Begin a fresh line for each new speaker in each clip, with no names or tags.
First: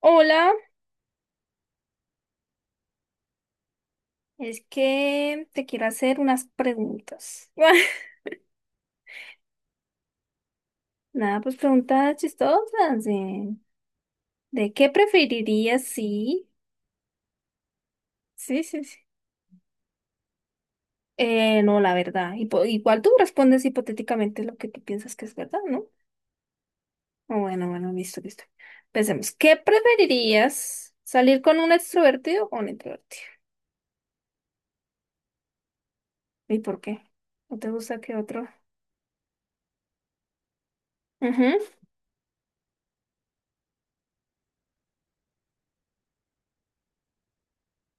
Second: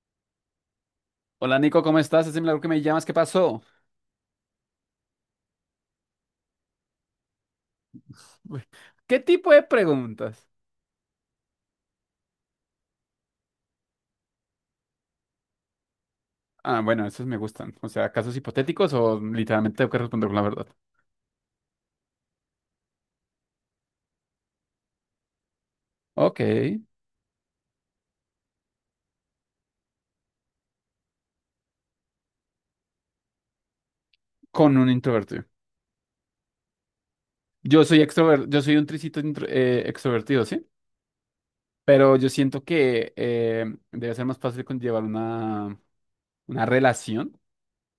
Hola,
Hola Nico, ¿cómo estás? Es milagro que me llamas, ¿qué pasó?
es que te quiero hacer unas preguntas.
Uy. ¿Qué tipo de preguntas?
Nada, pues preguntas chistosas. De qué preferirías si?
Ah, bueno, esos me gustan. O sea, casos
Sí, sí,
hipotéticos
sí.
o literalmente tengo que responder con la verdad.
No, la verdad. Igual tú respondes hipotéticamente lo que tú piensas que es verdad, ¿no?
Ok,
Ah, bueno, bueno, listo, listo. Pensemos, ¿qué preferirías? ¿Salir con un extrovertido o un introvertido?
con un introvertido.
¿Y por qué? ¿No te
Yo soy
gusta que otro?
extrovertido, yo soy un tricito extrovertido, ¿sí?
Ujú.
Pero yo siento que debe ser más fácil conllevar una relación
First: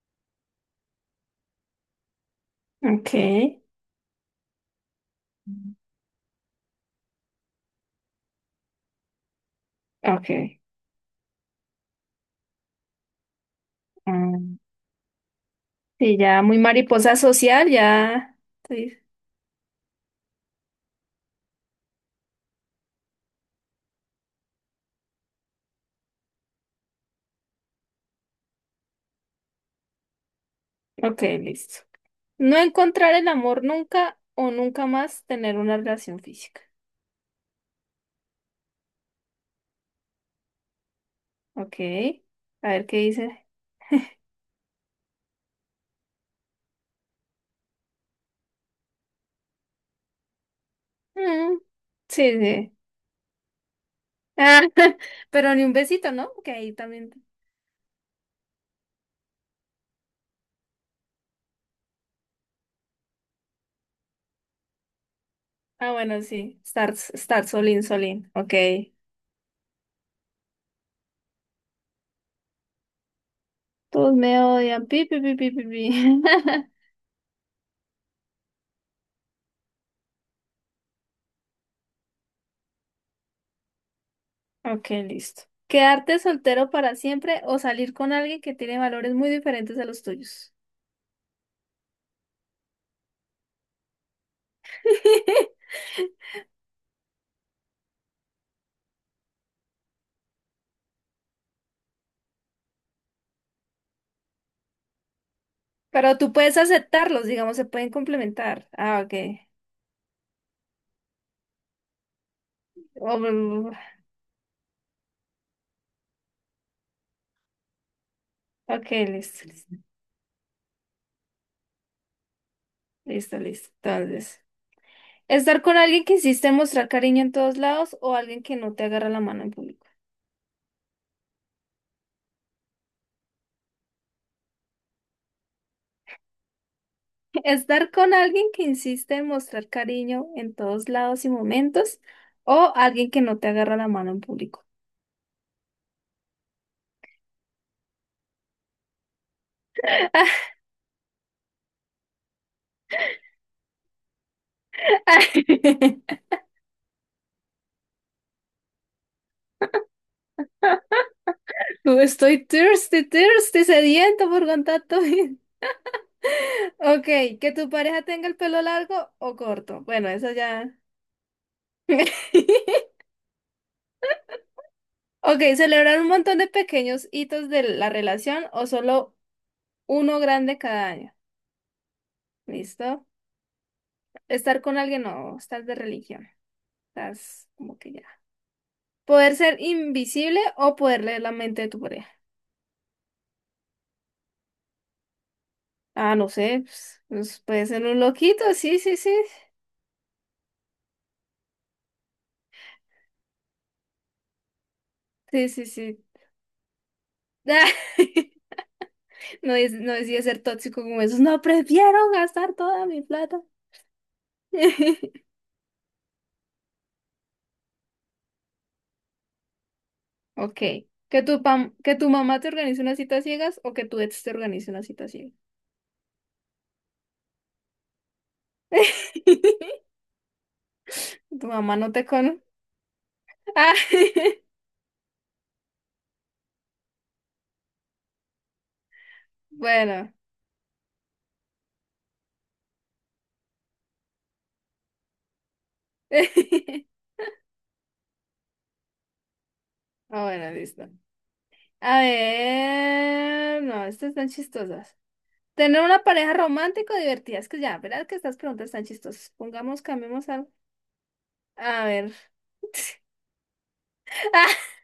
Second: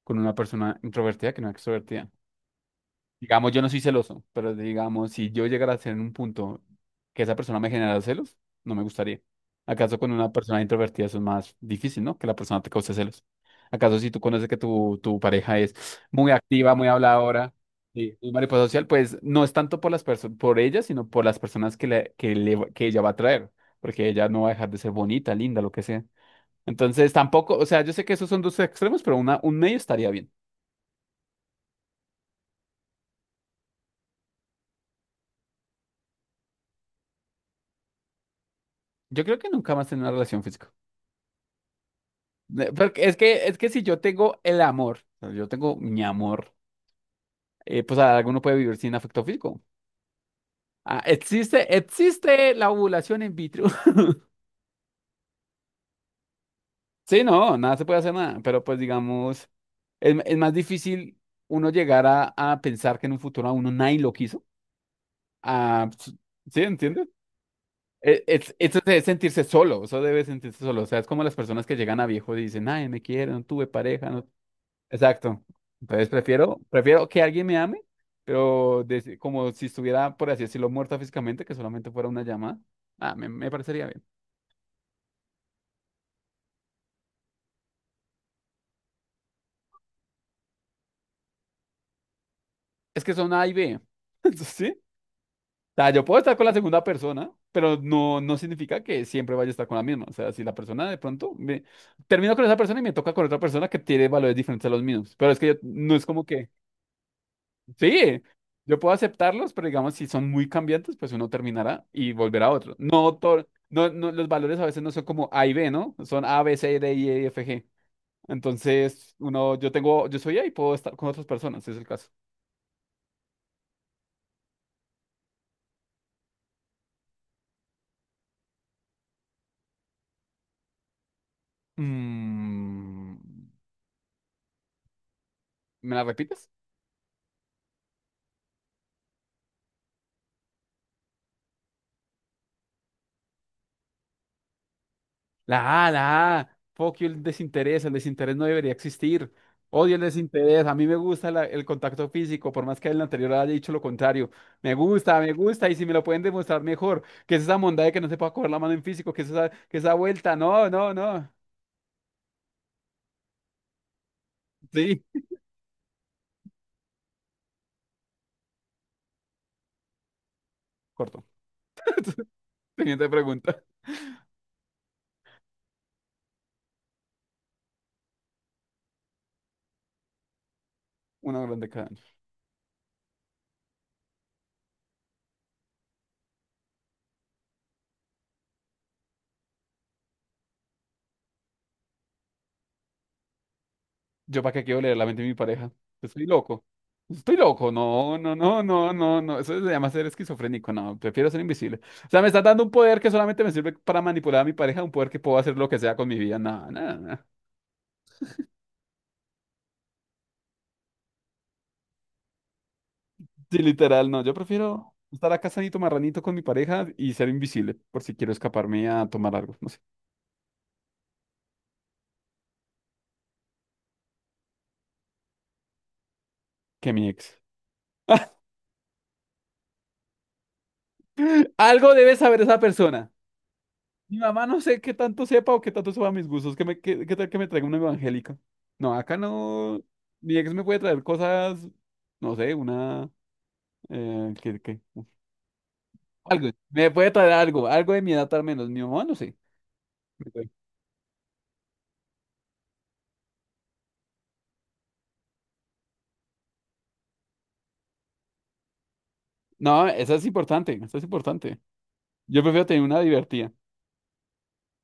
con una persona introvertida que no extrovertida.
Ok,
Digamos, yo no soy celoso, pero digamos, si yo llegara a ser en un punto que esa persona me generara celos, no me gustaría. ¿Acaso con una
ok.
persona introvertida eso es más difícil, no? Que la persona te cause celos. ¿Acaso si tú conoces que
Mm.
tu pareja es
Sí,
muy
ya muy
activa, muy
mariposa
habladora,
social,
sí, muy
ya.
mariposa social,
Sí.
pues no es tanto por ella, sino por las personas que ella va a traer, porque ella no va a dejar de ser bonita, linda, lo que sea. Entonces, tampoco, o sea, yo sé que esos son dos extremos, pero un medio estaría bien.
Ok, listo. No encontrar el amor nunca o nunca más tener una relación física.
Yo creo que nunca más tener una relación física.
Ok. A
Ne-
ver qué
porque Es
dice.
que, es que si yo tengo el amor, o sea, yo tengo mi amor, pues alguno puede vivir sin afecto físico. Ah,
Mm,
existe,
sí,
existe la
sí.
ovulación in vitro.
Ah, pero ni un besito, ¿no? Que ahí también.
Sí, no, nada se puede hacer nada, pero pues digamos, es más difícil uno llegar a pensar que en un futuro a uno nadie lo quiso. Ah,
Ah, bueno, sí.
¿sí,
Estar,
entiendes?
estar solín, solín. Ok.
Eso debe sentirse solo, eso debe sentirse solo. O sea, es como las personas que llegan a viejo y dicen, ay, me quieren, no tuve pareja,
Todos
no.
me odian. Pi, pi, pi,
Exacto.
pi, pi, pi.
Entonces, prefiero, prefiero que alguien me ame, pero como si estuviera, por así decirlo, muerta físicamente, que solamente fuera una llamada. Ah, me parecería bien.
Ok, listo. ¿Quedarte soltero para siempre o salir con alguien que tiene valores muy diferentes a los tuyos?
Es que son A y B. ¿Sí? O sea, yo puedo estar con la segunda persona, pero no significa que siempre vaya a estar con la misma. O sea, si la persona de pronto me termino con esa persona y me toca con otra persona que tiene valores diferentes a los míos. Pero es que no es
Pero
como
tú
que.
puedes aceptarlos, digamos, se pueden
Sí,
complementar.
yo puedo
Ah, ok.
aceptarlos, pero digamos, si son muy cambiantes, pues uno terminará y volverá a otro. No,
Oh, mm.
no, no, los valores a veces no son como A y B, ¿no? Son A, B, C, D, E, F, G.
Ok,
Entonces,
listo, listo,
yo soy A y puedo estar con otras personas, si es el caso.
listo, listo. Entonces, estar con alguien que insiste en mostrar cariño en todos lados o alguien que no te agarra la mano en público.
Mm, ¿me la repites?
Estar con alguien que insiste en mostrar cariño en todos lados y momentos o alguien que no te agarra la mano en público.
La A. Fuck you, el desinterés. El desinterés no debería existir. Odio el desinterés. A mí me gusta el contacto físico, por más que el anterior haya dicho lo contrario. Me gusta, me gusta. Y si me lo pueden demostrar mejor, que es esa bondad de que no se pueda coger la mano en físico, que es esa, que esa vuelta. No, no, no.
Estoy thirsty, thirsty, sediento por contacto.
Sí,
Ok, que tu pareja tenga el pelo largo o corto. Bueno, eso ya.
corto. Siguiente pregunta.
Ok, ¿celebrar un montón de pequeños hitos de la relación o solo uno grande cada año?
Una grande cada.
¿Listo? Estar con alguien o estás de religión. Estás como que ya. ¿Poder ser invisible o poder leer la mente de tu pareja?
Yo para qué quiero leer la mente de mi pareja.
Ah,
Estoy
no sé,
loco.
pues,
Estoy
pues puede
loco.
ser un
No, no,
loquito,
no,
sí,
no,
sí, sí.
no, no. Eso se llama ser esquizofrénico. No, prefiero ser invisible. O sea, me estás dando un poder que solamente me sirve para manipular a mi pareja, un poder que puedo
Sí,
hacer
sí,
lo que sea
sí.
con mi vida. No, no, no.
No, es, no decía ser tóxico como esos. No, prefiero gastar toda mi plata.
Sí, literal, no. Yo prefiero estar acá sanito marranito con mi pareja y ser invisible por si quiero escaparme a tomar algo. No sé,
Ok. ¿Que tu, que tu mamá te organice una cita a ciegas o que tu ex te organice una cita a ciegas?
que mi ex.
Tu mamá no
Algo
te
debe saber
conoce.
esa persona.
Ah,
Mi mamá no sé qué tanto sepa o qué tanto sepa mis gustos. ¿Qué tal que me traiga una evangélica? No, acá no.
bueno.
Mi ex me puede traer cosas, no sé, una... ¿Qué? Algo. Me puede traer algo, algo de mi edad al menos. Mi mamá no sé.
Ah,
Me puede-.
bueno, listo. A ver. No, estas están chistosas. Tener una pareja romántica o divertida. Es que ya, ¿verdad que estas preguntas están chistosas? Pongamos,
No, eso es
cambiemos algo.
importante, eso es importante.
A ver.
Yo prefiero tener una divertida.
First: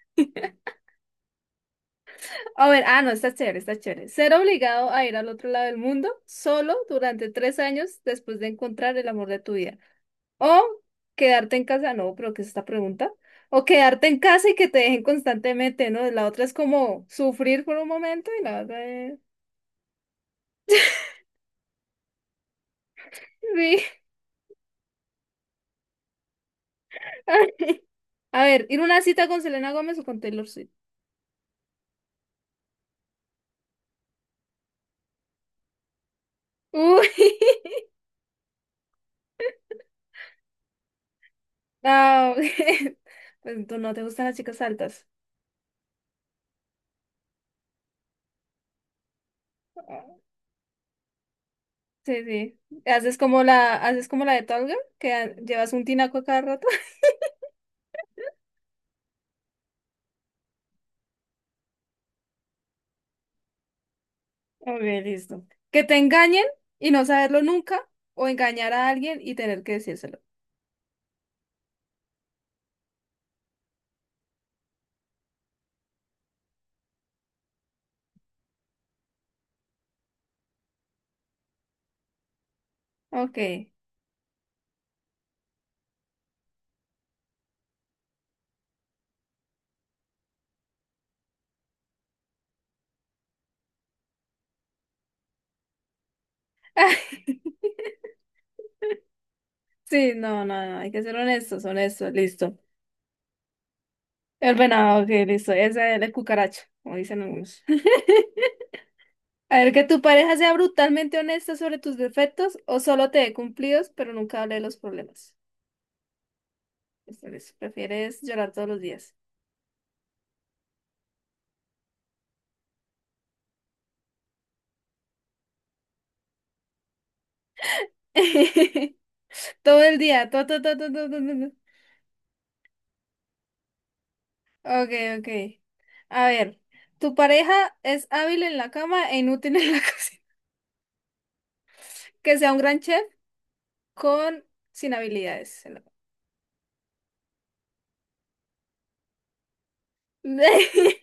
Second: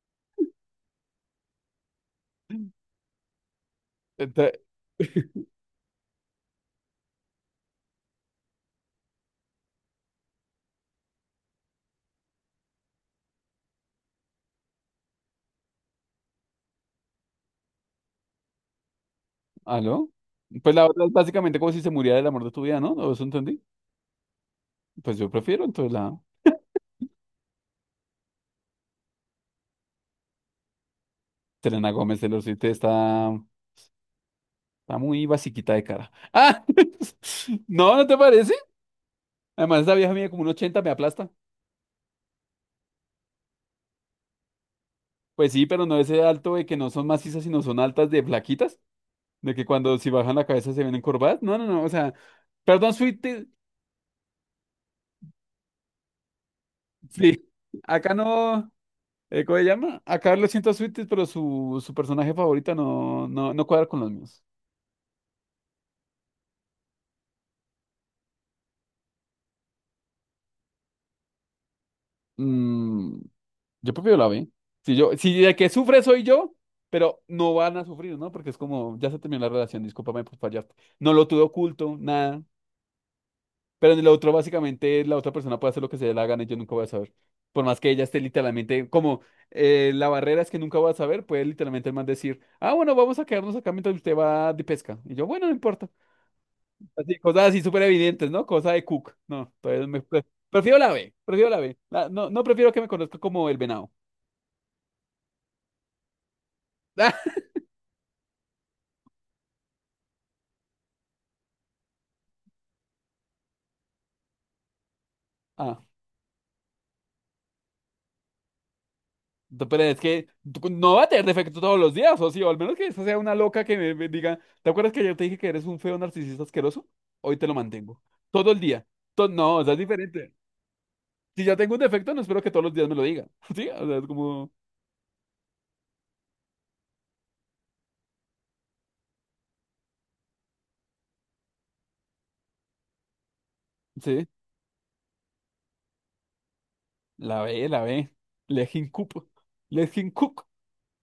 Ah, a ver, ah, no, está chévere, está chévere. Ser
Entra-
obligado a ir al otro lado del mundo solo durante 3 años después de encontrar el amor de tu vida. O quedarte en casa, no, pero ¿qué es esta pregunta? O quedarte en casa y que te dejen constantemente, ¿no? La otra es como sufrir por un momento y la otra es...
¿Aló? Pues la otra es básicamente como si se muriera el amor de tu vida, ¿no? ¿No? ¿Eso entendí?
Sí.
Pues yo prefiero, entonces la...
A ver, ¿ir a una cita con Selena Gómez o con Taylor Swift?
Selena Gómez, Taylor Swift está... Está muy basiquita de cara. ¡Ah!
Uy.
No, ¿no te parece? Además, esa vieja mía como un 80 me aplasta.
No. Pues tú no te gustan las chicas altas.
Pues sí, pero no ese alto de que no son macizas, sino son altas de flaquitas. De que cuando si
Ah.
bajan la cabeza se ven encorvadas. No, no, no. O sea,
Sí, sí.
perdón, Sweetie.
Haces como la de Tall Girl, que llevas un tinaco a cada rato.
Sí. Acá no. ¿Cómo se llama? Acá lo siento a Sweetie, pero su personaje favorita no, no, no cuadra con los míos.
Ok, listo. Que te engañen y no saberlo nunca, o engañar a alguien y tener que decírselo.
Mm, Yo prefiero la B. Si de que sufre soy yo, pero no van a sufrir, ¿no? Porque es como, ya se terminó la relación, discúlpame por fallarte. No lo tuve oculto, nada.
Ok.
Pero en el otro, básicamente, la otra persona puede hacer lo que se le dé la gana y yo nunca voy a saber. Por más que ella esté literalmente, como la barrera es que nunca voy a saber, puede literalmente el man decir, ah, bueno, vamos a quedarnos acá mientras usted va de pesca. Y yo, bueno, no importa. Así, cosas así súper evidentes, ¿no? Cosa de Cook. No, todavía me...
Sí,
pre-
no, no,
Prefiero
no,
la
hay que
B,
ser
prefiero la
honestos,
B.
honestos,
No, no
listo.
prefiero que me conozca como el venado.
El venado, ok, listo, esa es la cucaracha, como dicen algunos. A ver, que tu pareja sea brutalmente honesta sobre tus defectos o solo te dé cumplidos, pero nunca hable de los problemas.
Ah.
Listo, listo. Prefieres llorar todos los días.
Pero es que tú no va a tener defecto todos los días, o sí, o al menos que esa sea una loca que me diga, ¿te acuerdas que ayer te dije que eres un feo narcisista asqueroso? Hoy te lo mantengo. Todo el día. No, o sea, es
Todo el día.
diferente.
Todo, todo, todo, todo, todo,
Si
todo.
ya tengo un defecto, no espero que todos los días me lo diga. Sí, o sea, es como,
Ok, ok. A ver, tu pareja es hábil en la cama e inútil en la cocina. Que sea un gran chef
sí,
con sin habilidades en la cama.
la ve, la ve. Let him cook. Let him cook.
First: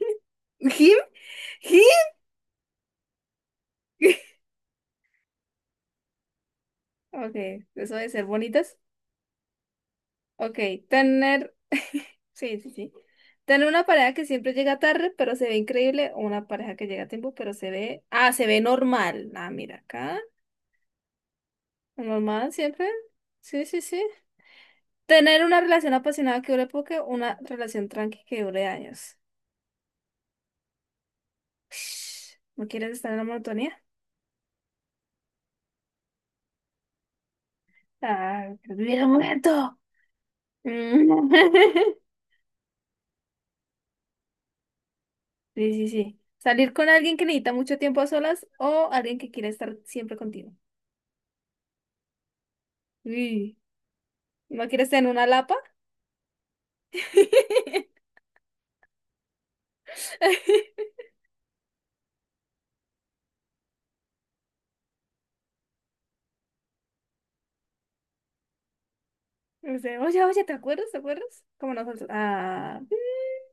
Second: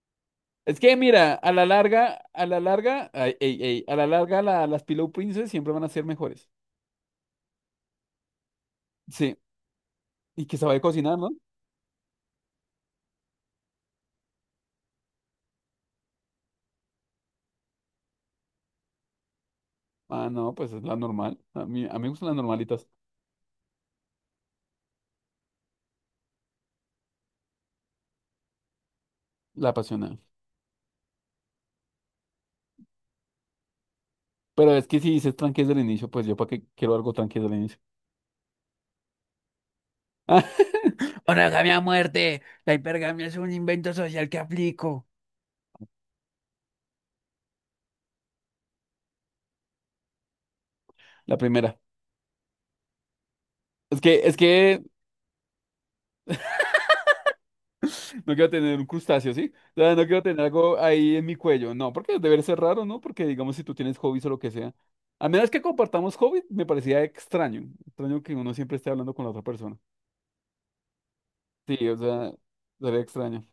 Es que
¿Him?
mira,
¿Him?
a la larga, ay, ey, ey, a la larga las Pillow Princess siempre van a ser mejores.
Ok, eso de ser bonitas.
Sí, y que
Ok,
sabe cocinar, ¿no?
tener. Sí, sí, sí. Tener una pareja que siempre llega tarde, pero se ve increíble. O una pareja que llega a tiempo, pero se ve. Ah, se ve normal. Ah, mira acá.
Ah, no, pues es la normal. A mí me gustan las
Normal
normalitas.
siempre. Sí, sí, sí. Tener una relación apasionada que dure poco, una relación tranqui que dure años.
La apasionada.
Ush, ¿no quieres estar en la monotonía?
Pero es que si dices tranqui desde el inicio, pues yo para qué quiero algo tranqui desde el inicio.
Ah, quiero vivir un momento.
Monogamia a muerte. La hipergamia es un invento social que aplico.
Sí, sí, sí. Salir con alguien que necesita mucho tiempo a solas o alguien que quiere estar siempre contigo.
La primera.
Uy,
Es que, es
¿no
que
quieres tener una lapa?
no quiero tener un crustáceo, ¿sí? O sea, no quiero tener algo ahí en mi cuello. No, porque debe ser raro, ¿no? Porque digamos si tú tienes hobbies o lo que sea. A menos que compartamos hobbies, me parecía extraño. Extraño que uno siempre esté hablando con la otra persona.
No sé, oye, oye, ¿te acuerdas? ¿Te acuerdas? Como
Sí, o
nosotros.
sea,
Ah.
sería extraño.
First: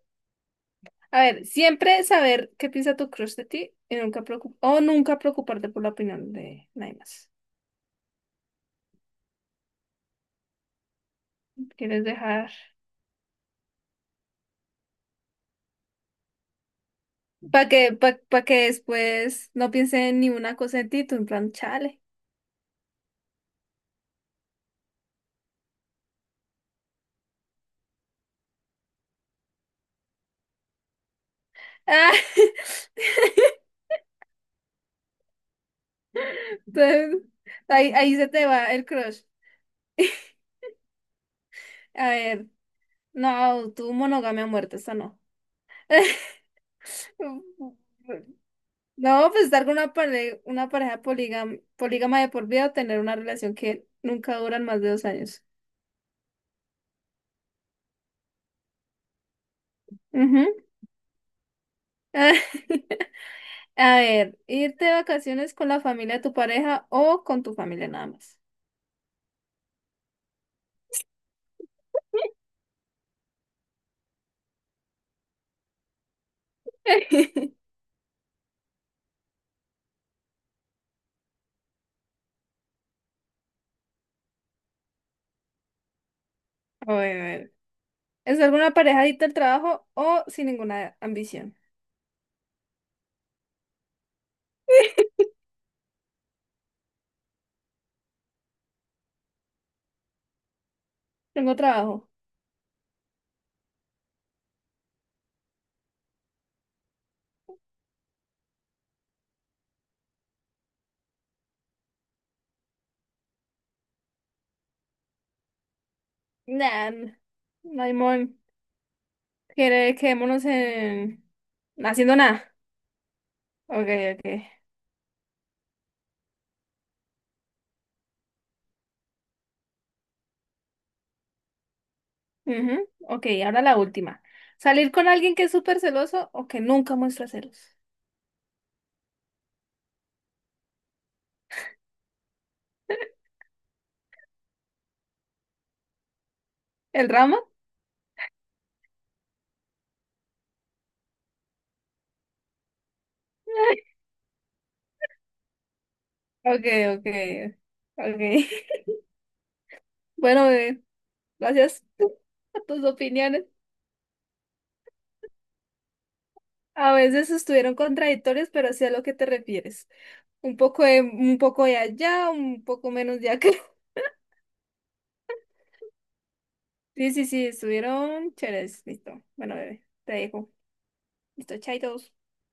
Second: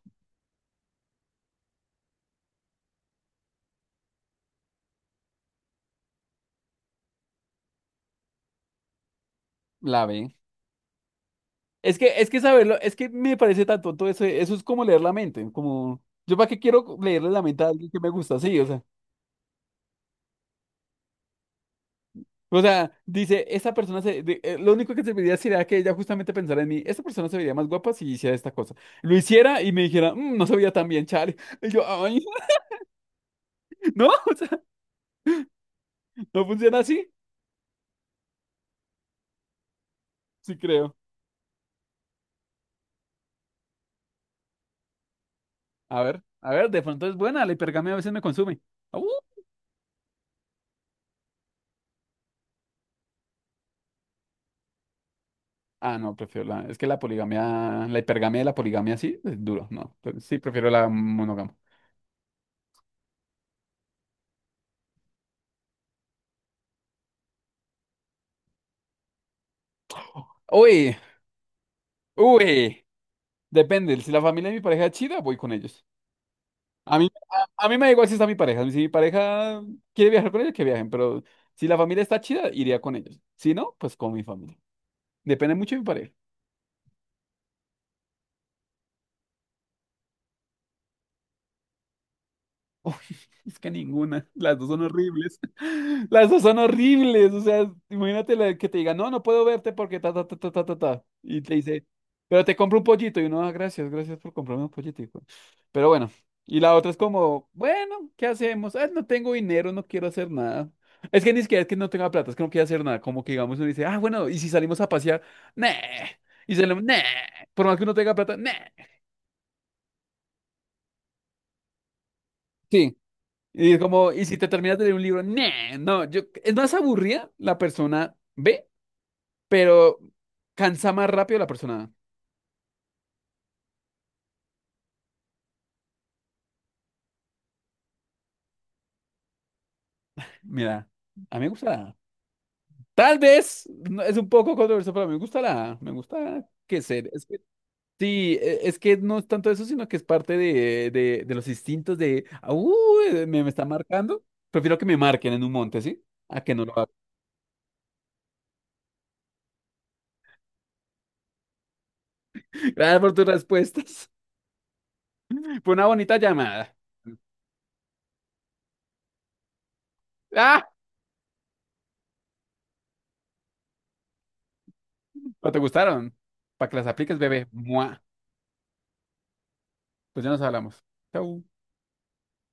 A ver, siempre saber qué piensa tu crush de ti y nunca o nunca preocuparte por la opinión de nadie más.
La B. Es
¿Quieres
que, es que
dejar?
saberlo, es que me parece tan tonto eso, eso es como leer la mente, como, yo para qué quiero leerle la mente
Para
a
que,
alguien que me gusta,
pa que
sí, o sea,
después no piense en ninguna cosa en ti, tú en plan, chale.
dice, esa persona lo único que serviría sería que ella justamente pensara en mí, esta persona se vería más guapa si hiciera esta cosa, lo hiciera y me dijera, "Mm, no se veía tan bien, chale", y yo,
Ah.
ay, no, o sea, no funciona así,
Entonces, ahí, ahí se te va el crush.
sí creo,
A ver. No, tu monogamia a muerte, esa no.
a ver, de pronto es buena, la hipergamia a veces me consume, ah, uh.
No, pues estar con una, una pareja polígama, polígama de por vida o tener una relación que nunca duran más de 2 años.
Ah, no, prefiero es que la poligamia, la hipergamia y la poligamia sí, es duro, no, sí,
Ujú.
prefiero la monogamia.
A ver, irte de vacaciones con la familia de tu pareja o con tu familia nada más.
Uy, uy, depende. Si la familia de mi pareja es chida, voy con ellos. A mí, a mí me da igual si está mi pareja. Si mi pareja quiere viajar con ellos, que viajen. Pero si la familia está chida, iría con ellos. Si no, pues con mi familia. Depende mucho de mi pareja.
A ver, a ver. ¿Es alguna pareja adicta al trabajo o sin ninguna ambición?
Uy, es que ninguna, las dos son horribles. Las dos son horribles, o sea, imagínate la que te diga, no, no puedo verte porque ta, ta, ta, ta, ta, ta, ta. Y te
Tengo
dice,
trabajo.
pero te compro un pollito. Y uno, "Ah, gracias, gracias por comprarme un pollito, hijo". Pero bueno, y la otra es como, bueno, ¿qué hacemos? Ah, no tengo dinero, no quiero hacer nada. Es que ni siquiera es que no tenga plata, es que no quiero hacer nada. Como que digamos, uno dice, ah, bueno, y si salimos a pasear, nah. Y salimos,
Nah,
nah.
n-
Por más que
no
uno
hay
tenga plata,
mon.
nah.
Quedémonos en... haciendo nada.
Sí. Y es
Ok,
como, y
ok.
si te terminas de leer un libro, "Nah, no, yo, es más aburrida la persona B, pero cansa más rápido la persona A".
Ujú. Ok, ahora la última. ¿Salir con alguien que es súper celoso o que nunca muestra celos?
Mira, a mí me gusta la A. Tal vez es un poco controversial, pero me gusta la A. Me gusta que
¿El
ser.
drama?
Sí, es que no es tanto eso, sino que es parte de los instintos de, "Ah, uy, me está marcando". Prefiero que me marquen en un monte, ¿sí? A que no
Ok,
lo hagan.
ok, ok. Bueno, bebé, gracias a tus
Gracias por tus
opiniones.
respuestas. Fue una bonita llamada.
A veces estuvieron contradictorias, pero sí a lo que te refieres. Un poco de allá, un poco menos de acá.
¿O te gustaron? Para que las
Sí,
apliques,
sí, sí,
bebé. Mua.
estuvieron chéveres. Listo. Bueno, bebé, te
Pues ya nos
dejo.
hablamos. Chau.
Listo, chaitos.